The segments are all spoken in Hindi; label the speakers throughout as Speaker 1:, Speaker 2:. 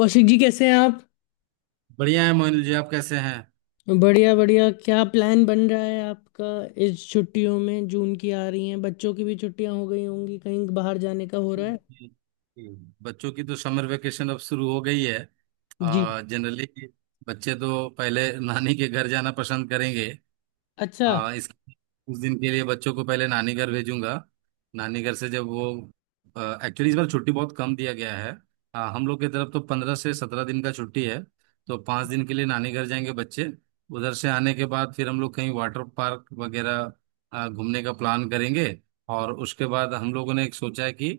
Speaker 1: कौशिक जी कैसे हैं आप।
Speaker 2: बढ़िया है मोहिल जी, आप कैसे हैं?
Speaker 1: बढ़िया बढ़िया, क्या प्लान बन रहा है आपका इस छुट्टियों में। जून की आ रही हैं, बच्चों की भी छुट्टियां हो गई होंगी, कहीं बाहर जाने का हो रहा है।
Speaker 2: हम्म, बच्चों की तो समर वेकेशन अब शुरू हो गई है।
Speaker 1: जी।
Speaker 2: आ जनरली बच्चे तो पहले नानी के घर जाना पसंद करेंगे।
Speaker 1: अच्छा
Speaker 2: हाँ, इस उस दिन के लिए बच्चों को पहले नानी घर भेजूंगा। नानी घर से जब वो। एक्चुअली इस बार छुट्टी बहुत कम दिया गया है। हाँ, हम लोग की तरफ तो 15 से 17 दिन का छुट्टी है। तो 5 दिन के लिए नानी घर जाएंगे बच्चे। उधर से आने के बाद फिर हम लोग कहीं वाटर पार्क वगैरह घूमने का प्लान करेंगे। और उसके बाद हम लोगों ने एक सोचा है कि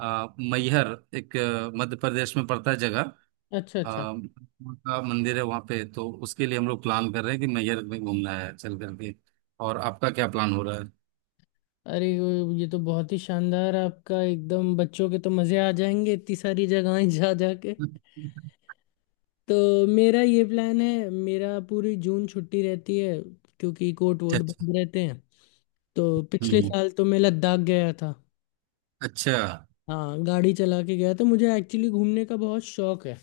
Speaker 2: मैहर एक मध्य प्रदेश में पड़ता है जगह। आ,
Speaker 1: अच्छा अच्छा।
Speaker 2: का मंदिर है वहाँ पे, तो उसके लिए हम लोग प्लान कर रहे हैं कि मैहर में घूमना है चल करके। और आपका क्या प्लान हो रहा है?
Speaker 1: ये तो बहुत ही शानदार है आपका, एकदम बच्चों के तो मज़े आ जाएंगे इतनी सारी जगहें जा जा के। तो मेरा ये प्लान है, मेरा पूरी जून छुट्टी रहती है, क्योंकि कोर्ट
Speaker 2: अच्छा
Speaker 1: वोट
Speaker 2: अच्छा।
Speaker 1: बंद रहते हैं। तो पिछले
Speaker 2: हम्म।
Speaker 1: साल तो मैं लद्दाख गया था।
Speaker 2: अच्छा
Speaker 1: हाँ, गाड़ी चला के गया था, मुझे एक्चुअली घूमने का बहुत शौक है।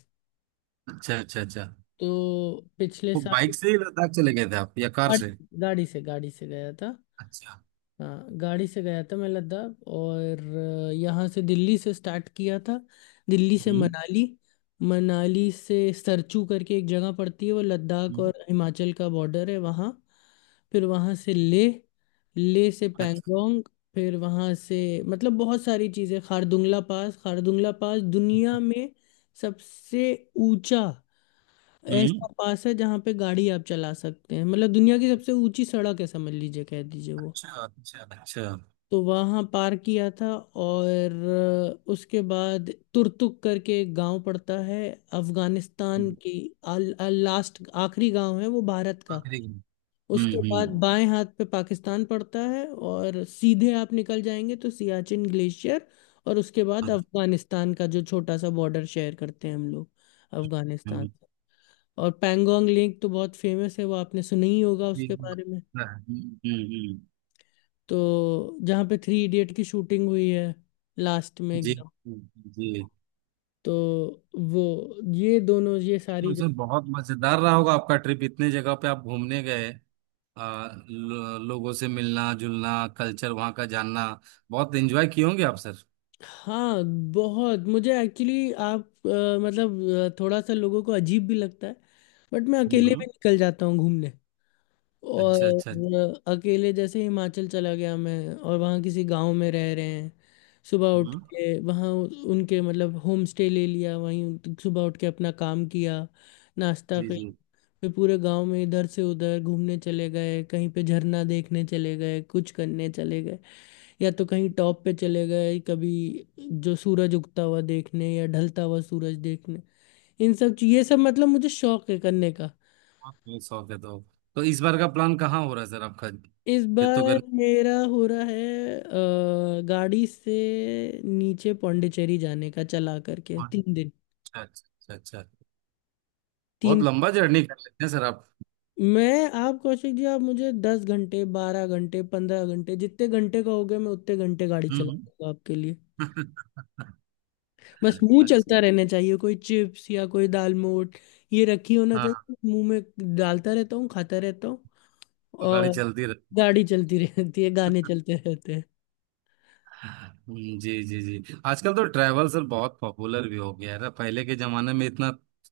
Speaker 2: अच्छा अच्छा। अच्छा।
Speaker 1: तो पिछले
Speaker 2: वो
Speaker 1: साल
Speaker 2: बाइक से ही लद्दाख चले गए थे आप या कार
Speaker 1: गाड़ी,
Speaker 2: से?
Speaker 1: गाड़ी से गया था।
Speaker 2: अच्छा।
Speaker 1: हाँ, गाड़ी से गया था मैं लद्दाख। और यहाँ से, दिल्ली से स्टार्ट किया था। दिल्ली से
Speaker 2: हम्म
Speaker 1: मनाली, मनाली से सरचू करके एक जगह पड़ती है, वो लद्दाख
Speaker 2: हम्म।
Speaker 1: और हिमाचल का बॉर्डर है वहाँ। फिर वहाँ से ले, ले से
Speaker 2: अच्छा।
Speaker 1: पैंगोंग। फिर वहाँ से मतलब बहुत सारी चीज़ें, खारदुंगला पास दुनिया में सबसे ऊंचा
Speaker 2: हम्म।
Speaker 1: ऐसा पास है जहाँ पे गाड़ी आप चला सकते हैं, मतलब दुनिया की सबसे ऊंची सड़क है समझ लीजिए, कह दीजिए वो।
Speaker 2: अच्छा अच्छा अच्छा।
Speaker 1: तो वहाँ पार किया था। और उसके बाद तुर्तुक करके एक गांव पड़ता है, अफगानिस्तान
Speaker 2: हम्म।
Speaker 1: की आल, आल, लास्ट आखिरी गांव है वो भारत का।
Speaker 2: आखिरी।
Speaker 1: उसके
Speaker 2: हम्म
Speaker 1: बाद
Speaker 2: हम्म
Speaker 1: बाएं हाथ पे पाकिस्तान पड़ता है, और सीधे आप निकल जाएंगे तो सियाचिन ग्लेशियर। और उसके बाद अफगानिस्तान का जो छोटा सा बॉर्डर शेयर करते हैं हम लोग, अफगानिस्तान
Speaker 2: हम्म।
Speaker 1: से। और पैंगोंग लेक तो बहुत फेमस है, वो आपने सुना ही होगा उसके
Speaker 2: हम्म।
Speaker 1: बारे में।
Speaker 2: हम्म। हम्म।
Speaker 1: तो जहाँ पे थ्री इडियट की शूटिंग हुई है, लास्ट में
Speaker 2: जी।
Speaker 1: एकदम।
Speaker 2: जी।
Speaker 1: तो वो ये दोनों
Speaker 2: तो सर बहुत मजेदार रहा होगा आपका ट्रिप, इतने जगह पे आप घूमने गए। लोगों से मिलना जुलना, कल्चर वहाँ का जानना, बहुत एंजॉय किए होंगे आप सर।
Speaker 1: हाँ, बहुत। मुझे एक्चुअली आप मतलब थोड़ा सा लोगों को अजीब भी लगता है, बट मैं अकेले
Speaker 2: हम्म।
Speaker 1: भी निकल जाता हूँ घूमने। और
Speaker 2: अच्छा अच्छा।
Speaker 1: अकेले जैसे हिमाचल चला गया मैं, और वहाँ किसी गांव में रह रहे हैं। सुबह उठ
Speaker 2: हम्म।
Speaker 1: के वहाँ उनके मतलब होम स्टे ले लिया वहीं। सुबह उठ के अपना काम किया, नाश्ता
Speaker 2: जी जी।
Speaker 1: किया, फिर पूरे गांव में इधर से उधर घूमने चले गए, कहीं पे झरना देखने चले गए, कुछ करने चले गए, या तो कहीं टॉप पे चले गए कभी, जो सूरज उगता हुआ देखने या ढलता हुआ सूरज देखने। ये सब मतलब मुझे शौक है करने का।
Speaker 2: बहुत बहुत शौक है तो। तो इस बार का प्लान कहाँ हो रहा है सर आपका?
Speaker 1: इस
Speaker 2: फिर तो
Speaker 1: बार
Speaker 2: गर्मी।
Speaker 1: मेरा हो रहा है गाड़ी से नीचे पौंडीचेरी जाने का, चला करके तीन
Speaker 2: अच्छा
Speaker 1: दिन।
Speaker 2: अच्छा अच्छा अच्छा।
Speaker 1: तीन।
Speaker 2: बहुत लंबा जर्नी कर लेते हैं सर आप।
Speaker 1: मैं आप कौशिक जी, आप मुझे दस घंटे, बारह घंटे, पंद्रह घंटे, जितने घंटे कहोगे मैं उतने घंटे गाड़ी
Speaker 2: हम्म।
Speaker 1: चलाऊंगा आपके लिए। बस मुंह
Speaker 2: अच्छा।
Speaker 1: चलता रहना चाहिए, कोई चिप्स या कोई दालमोट ये रखी होना
Speaker 2: हाँ।
Speaker 1: चाहिए मुंह में, डालता रहता हूँ खाता रहता हूँ।
Speaker 2: गाड़ी
Speaker 1: और
Speaker 2: चलती रहे।
Speaker 1: गाड़ी चलती रहती है, गाने चलते रहते हैं।
Speaker 2: जी जी जी, आजकल तो ट्रैवल सर बहुत पॉपुलर भी हो गया है ना? पहले के जमाने में इतना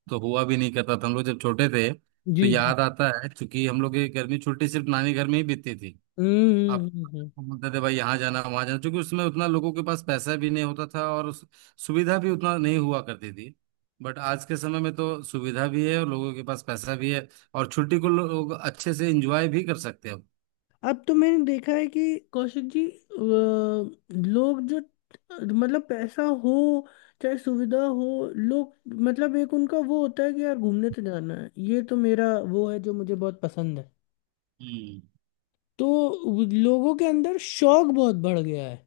Speaker 2: तो हुआ भी नहीं करता था। हम लोग जब छोटे थे तो
Speaker 1: जी जी।
Speaker 2: याद आता है, चूंकि हम लोग की गर्मी छुट्टी सिर्फ नानी घर में ही बीतती थी।
Speaker 1: हम्म हम्म,
Speaker 2: अब
Speaker 1: हम्म, हम्म।
Speaker 2: बोलते थे भाई यहाँ जाना वहां जाना, क्योंकि उसमें उतना लोगों के पास पैसा भी नहीं होता था, और सुविधा भी उतना नहीं हुआ करती थी। बट आज के समय में तो सुविधा भी है और लोगों के पास पैसा भी है, और छुट्टी को लोग अच्छे से एंजॉय भी कर सकते हैं।
Speaker 1: अब तो मैंने देखा है कि कौशिक जी, लोग जो मतलब पैसा हो चाहे सुविधा हो, लोग मतलब एक उनका वो होता है कि यार घूमने तो जाना है। ये तो मेरा वो है जो मुझे बहुत पसंद है।
Speaker 2: हम्म।
Speaker 1: तो वो लोगों के अंदर शौक बहुत बढ़ गया है।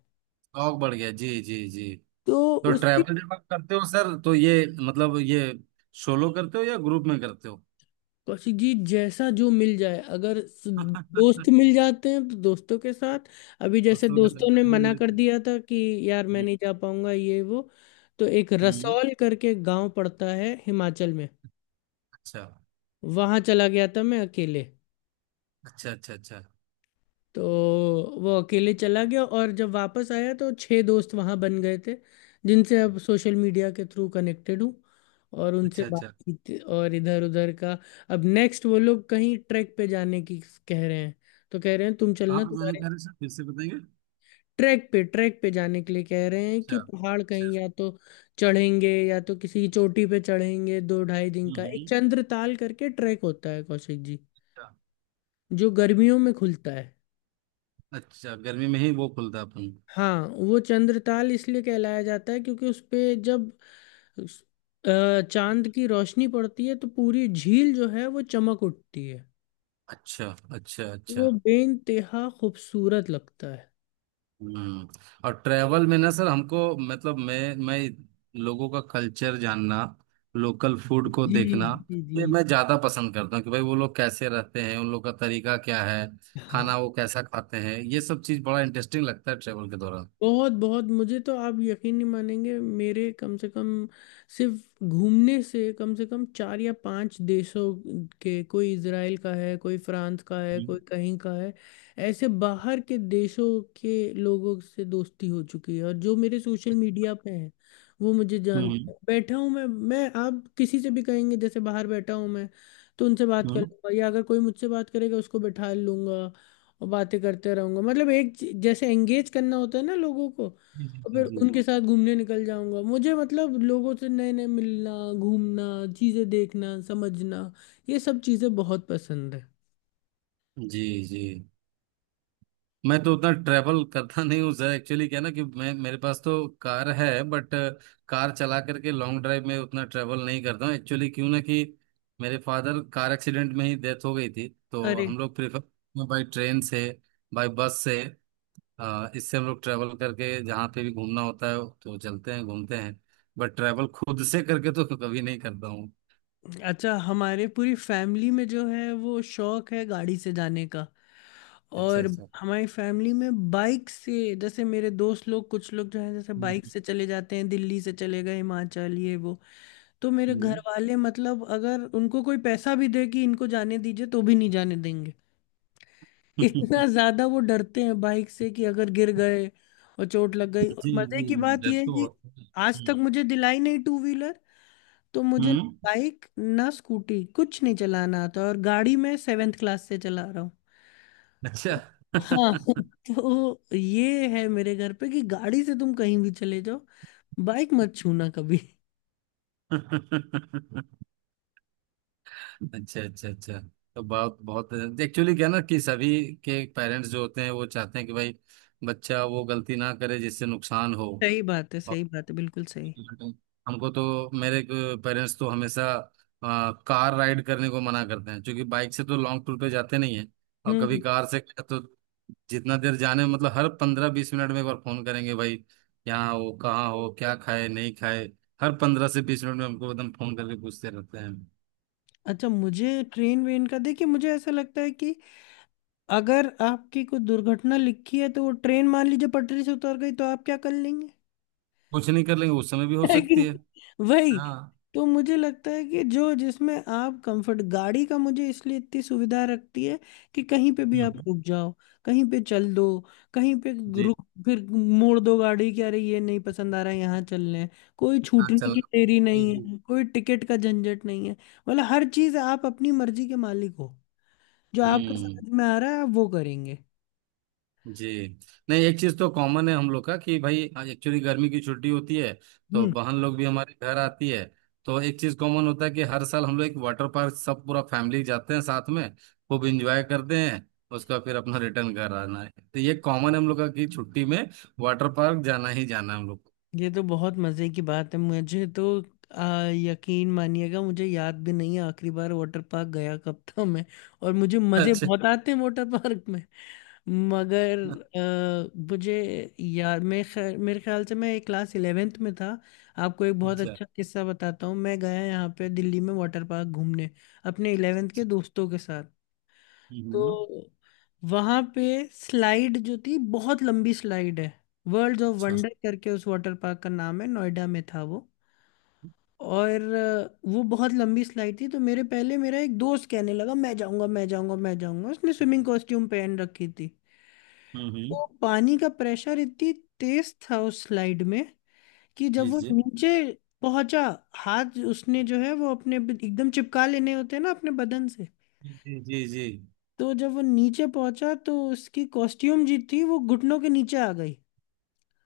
Speaker 2: शौक बढ़ गया, जी जी जी।
Speaker 1: तो
Speaker 2: तो
Speaker 1: उसकी,
Speaker 2: ट्रैवल जब आप करते हो सर, तो ये सोलो करते हो या ग्रुप में करते हो?
Speaker 1: कौशिक जी जैसा जो मिल जाए, अगर दोस्त मिल जाते हैं तो दोस्तों के साथ। अभी जैसे
Speaker 2: दोस्तों के साथ।
Speaker 1: दोस्तों ने
Speaker 2: हाँ,
Speaker 1: मना
Speaker 2: मुझे
Speaker 1: कर
Speaker 2: तो-
Speaker 1: दिया था कि यार मैं
Speaker 2: हम्म,
Speaker 1: नहीं जा पाऊंगा ये वो। तो एक
Speaker 2: हम्म।
Speaker 1: रसौल करके गांव पड़ता है हिमाचल में,
Speaker 2: अच्छा
Speaker 1: वहां चला गया था मैं अकेले।
Speaker 2: अच्छा अच्छा। अच्छा
Speaker 1: तो वो अकेले चला गया, और जब वापस आया तो छह दोस्त वहां बन गए थे, जिनसे अब सोशल मीडिया के थ्रू कनेक्टेड हूँ, और उनसे
Speaker 2: अच्छा अच्छा।
Speaker 1: बातचीत और इधर उधर का। अब नेक्स्ट वो लोग कहीं ट्रैक पे जाने की कह रहे हैं। तो कह रहे हैं तुम चलना,
Speaker 2: आप जाने
Speaker 1: तुम्हारे
Speaker 2: कह रहे सर, फिर से बताएंगे?
Speaker 1: ट्रैक पे जाने के लिए कह रहे हैं कि
Speaker 2: अच्छा
Speaker 1: पहाड़
Speaker 2: अच्छा।
Speaker 1: कहीं या तो चढ़ेंगे, या तो किसी चोटी पे चढ़ेंगे। दो ढाई दिन का एक
Speaker 2: हम्म।
Speaker 1: चंद्रताल करके ट्रैक होता है, कौशिक जी,
Speaker 2: अच्छा।
Speaker 1: जो गर्मियों में खुलता है।
Speaker 2: अच्छा, गर्मी में ही वो खुलता अपन?
Speaker 1: हाँ, वो चंद्रताल इसलिए कहलाया जाता है क्योंकि उस पे जब उस- चांद की रोशनी पड़ती है तो पूरी झील जो है वो चमक उठती है।
Speaker 2: अच्छा अच्छा अच्छा।
Speaker 1: वो बेइंतहा खूबसूरत लगता है।
Speaker 2: हम्म। और ट्रैवल में ना सर, हमको मतलब मैं लोगों का कल्चर जानना, लोकल फूड को
Speaker 1: जी
Speaker 2: देखना,
Speaker 1: जी जी।
Speaker 2: ये मैं ज्यादा पसंद करता हूँ कि भाई वो लोग कैसे रहते हैं, उन लोग का तरीका क्या है,
Speaker 1: हाँ,
Speaker 2: खाना वो कैसा खाते हैं, ये सब चीज बड़ा इंटरेस्टिंग लगता है ट्रैवल के दौरान।
Speaker 1: बहुत बहुत। मुझे तो, आप यकीन नहीं मानेंगे, मेरे कम से कम सिर्फ घूमने से कम चार या पांच देशों के, कोई इजराइल का है, कोई फ्रांस का है,
Speaker 2: हम्म
Speaker 1: कोई कहीं का है, ऐसे बाहर के देशों के लोगों से दोस्ती हो चुकी है। और जो मेरे सोशल मीडिया पे हैं वो मुझे
Speaker 2: हम्म
Speaker 1: जानते हैं। बैठा हूँ मैं, आप किसी से भी कहेंगे जैसे बाहर बैठा हूँ मैं, तो उनसे बात कर
Speaker 2: हम्म।
Speaker 1: लूंगा, या अगर कोई मुझसे बात करेगा उसको बैठा लूंगा, और बातें करते रहूंगा। मतलब जैसे एंगेज करना होता है ना लोगों को।
Speaker 2: जी जी
Speaker 1: और
Speaker 2: जी
Speaker 1: फिर
Speaker 2: जी।
Speaker 1: उनके साथ घूमने निकल जाऊंगा। मुझे मतलब लोगों से नए नए मिलना, घूमना, चीज़ें देखना समझना, ये सब चीज़ें बहुत पसंद है।
Speaker 2: जी जी। मैं तो उतना ट्रैवल करता नहीं हूँ सर, एक्चुअली क्या है ना कि मैं मेरे पास तो कार है, बट कार चला करके लॉन्ग ड्राइव में उतना ट्रैवल नहीं करता हूँ, एक्चुअली क्यों ना कि मेरे फादर कार एक्सीडेंट में ही डेथ हो गई थी, तो
Speaker 1: अरे।
Speaker 2: हम लोग प्रेफर बाई ट्रेन से, बाई बस से, इससे हम लोग ट्रैवल करके जहाँ पे भी घूमना होता है तो चलते हैं घूमते हैं। बट ट्रैवल खुद से करके तो कभी नहीं करता हूँ।
Speaker 1: अच्छा, हमारे पूरी फैमिली में जो है वो शौक है गाड़ी से जाने का।
Speaker 2: अच्छा
Speaker 1: और
Speaker 2: अच्छा।
Speaker 1: हमारी फैमिली में बाइक से जैसे मेरे दोस्त लोग, कुछ लोग जो हैं, जैसे बाइक
Speaker 2: हम्म,
Speaker 1: से चले जाते हैं, दिल्ली से चले गए हिमाचल ये वो। तो मेरे घर
Speaker 2: हम्म।
Speaker 1: वाले मतलब अगर उनको कोई पैसा भी दे कि इनको जाने दीजिए तो भी नहीं जाने देंगे। इतना ज्यादा वो डरते हैं बाइक से कि अगर गिर गए और चोट लग गई। और
Speaker 2: जी
Speaker 1: मजे
Speaker 2: जी
Speaker 1: की
Speaker 2: जी,
Speaker 1: बात
Speaker 2: डर
Speaker 1: यह है
Speaker 2: तो
Speaker 1: कि
Speaker 2: होता है।
Speaker 1: आज तक
Speaker 2: हम्म।
Speaker 1: मुझे दिलाई नहीं टू व्हीलर। तो मुझे ना
Speaker 2: हम्म।
Speaker 1: बाइक ना स्कूटी कुछ नहीं चलाना आता। और गाड़ी मैं सेवेंथ क्लास से चला रहा हूँ।
Speaker 2: अच्छा।
Speaker 1: हाँ। तो ये है मेरे घर पे कि गाड़ी से तुम कहीं भी चले जाओ, बाइक मत छूना कभी।
Speaker 2: अच्छा अच्छा अच्छा। तो बहुत बहुत एक्चुअली क्या ना कि सभी के पेरेंट्स जो होते हैं वो चाहते हैं कि भाई बच्चा वो गलती ना करे जिससे नुकसान हो।
Speaker 1: सही बात है, सही बात है, बिल्कुल सही।
Speaker 2: हमको तो मेरे पेरेंट्स तो हमेशा कार राइड करने को मना करते हैं, क्योंकि बाइक से तो लॉन्ग टूर पे जाते नहीं है, और कभी
Speaker 1: हम्म।
Speaker 2: कार से गए तो जितना देर जाने मतलब हर 15 20 मिनट में एक बार फोन करेंगे, भाई यहाँ हो कहाँ हो क्या खाए नहीं खाए। हर 15 से 20 मिनट में हमको एकदम फोन करके पूछते रहते हैं।
Speaker 1: अच्छा, मुझे ट्रेन वेन का देखिए, मुझे ऐसा लगता है कि अगर आपकी कोई दुर्घटना लिखी है तो वो ट्रेन मान लीजिए पटरी से उतर गई तो आप क्या कर लेंगे।
Speaker 2: कुछ नहीं कर लेंगे, उस समय भी हो
Speaker 1: है कि
Speaker 2: सकती है।
Speaker 1: नहीं? वही।
Speaker 2: हाँ।
Speaker 1: तो मुझे लगता है कि जो जिसमें आप कंफर्ट, गाड़ी का मुझे इसलिए इतनी सुविधा रखती है कि कहीं पे भी आप
Speaker 2: हम्म।
Speaker 1: रुक जाओ, कहीं पे चल दो, कहीं पे
Speaker 2: जी।
Speaker 1: रुक, फिर मोड़ दो गाड़ी कि अरे ये नहीं पसंद आ रहा है, यहाँ चल लें। कोई
Speaker 2: हाँ
Speaker 1: छूटने
Speaker 2: चल।
Speaker 1: की देरी नहीं है, कोई टिकट का झंझट नहीं है। मतलब हर चीज आप अपनी मर्जी के मालिक हो, जो आपको
Speaker 2: हम्म।
Speaker 1: समझ में आ रहा है आप वो करेंगे।
Speaker 2: जी। नहीं, एक चीज तो कॉमन है हम लोग का कि भाई, एक्चुअली गर्मी की छुट्टी होती है, तो
Speaker 1: हम्म।
Speaker 2: बहन लोग भी हमारे घर आती है, तो एक चीज कॉमन होता है कि हर साल हम लोग एक वाटर पार्क सब पूरा फैमिली जाते हैं साथ में, खूब इंजॉय करते हैं, उसका फिर अपना रिटर्न घर आना है, तो ये कॉमन है हम लोग का कि छुट्टी में वाटर पार्क जाना ही जाना है हम लोग को।
Speaker 1: ये तो बहुत मजे की बात है। मुझे तो यकीन मानिएगा, मुझे याद भी नहीं है आखिरी बार वाटर पार्क गया कब था मैं। और मुझे मजे
Speaker 2: अच्छा
Speaker 1: बहुत आते हैं वाटर पार्क में। मगर मुझे याद, मैं खैर मेरे ख्याल से मैं क्लास इलेवेंथ में था। आपको एक बहुत
Speaker 2: अच्छा।
Speaker 1: अच्छा किस्सा बताता हूँ। मैं गया यहाँ पे दिल्ली में वाटर पार्क घूमने, अपने इलेवेंथ के दोस्तों के साथ।
Speaker 2: हम्म।
Speaker 1: तो वहां पे स्लाइड जो थी, बहुत लंबी स्लाइड है, वर्ल्ड ऑफ
Speaker 2: अच्छा।
Speaker 1: वंडर करके उस वाटर पार्क का नाम है, नोएडा में था वो। और वो बहुत लंबी स्लाइड थी। तो मेरे पहले मेरा एक दोस्त कहने लगा मैं जाऊंगा मैं जाऊंगा मैं जाऊंगा, उसने स्विमिंग कॉस्ट्यूम पहन रखी थी। तो
Speaker 2: हम्म।
Speaker 1: पानी का प्रेशर इतनी तेज था उस स्लाइड में कि जब
Speaker 2: जी
Speaker 1: वो
Speaker 2: जी
Speaker 1: नीचे पहुंचा, हाथ उसने जो है वो अपने एकदम चिपका लेने होते हैं ना अपने बदन से,
Speaker 2: जी जी जी।
Speaker 1: तो जब वो नीचे पहुंचा तो उसकी कॉस्ट्यूम जी थी वो घुटनों के नीचे आ गई।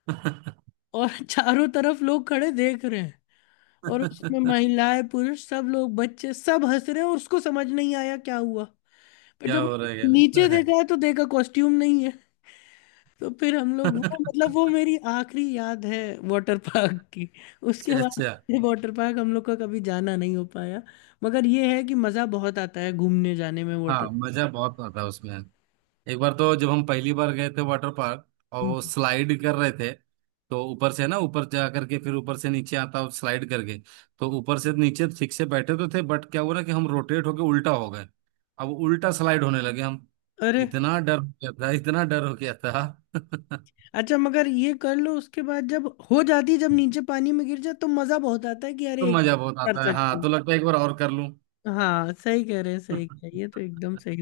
Speaker 1: और चारों तरफ लोग खड़े देख रहे हैं, और उसमें महिलाएं पुरुष सब लोग बच्चे सब हंस रहे हैं, और उसको समझ नहीं आया क्या हुआ। पर
Speaker 2: क्या
Speaker 1: जब
Speaker 2: हो रहा है क्या हो
Speaker 1: नीचे
Speaker 2: रहा
Speaker 1: देखा है तो देखा कॉस्ट्यूम नहीं है। तो फिर हम
Speaker 2: है।
Speaker 1: लोग वो मतलब वो मेरी आखिरी याद है वाटर पार्क की। उसके
Speaker 2: अच्छा
Speaker 1: बाद
Speaker 2: अच्छा।
Speaker 1: वाटर पार्क हम लोग का कभी जाना नहीं हो पाया। मगर ये है कि मज़ा बहुत आता है घूमने जाने में वाटर।
Speaker 2: हाँ, मजा बहुत आता है उसमें। एक बार तो जब हम पहली बार गए थे वाटर पार्क और वो स्लाइड कर रहे थे, तो ऊपर से ना ऊपर जा करके फिर ऊपर से नीचे आता और स्लाइड करके, तो ऊपर से नीचे ठीक से बैठे तो थे, बट क्या हुआ ना कि हम रोटेट होके उल्टा हो गए, अब उल्टा स्लाइड होने लगे हम।
Speaker 1: अरे।
Speaker 2: इतना डर हो गया था, इतना डर हो गया था।
Speaker 1: अच्छा, मगर ये कर लो उसके बाद जब हो जाती, जब नीचे पानी में गिर जाए तो मजा बहुत आता है कि
Speaker 2: तो
Speaker 1: अरे एक
Speaker 2: मजा
Speaker 1: और
Speaker 2: बहुत
Speaker 1: कर
Speaker 2: आता है,
Speaker 1: सकते
Speaker 2: हाँ,
Speaker 1: हैं।
Speaker 2: तो लगता है एक बार और कर लूं।
Speaker 1: हाँ सही कह रहे हैं, सही कह रहे हैं। ये तो एकदम सही।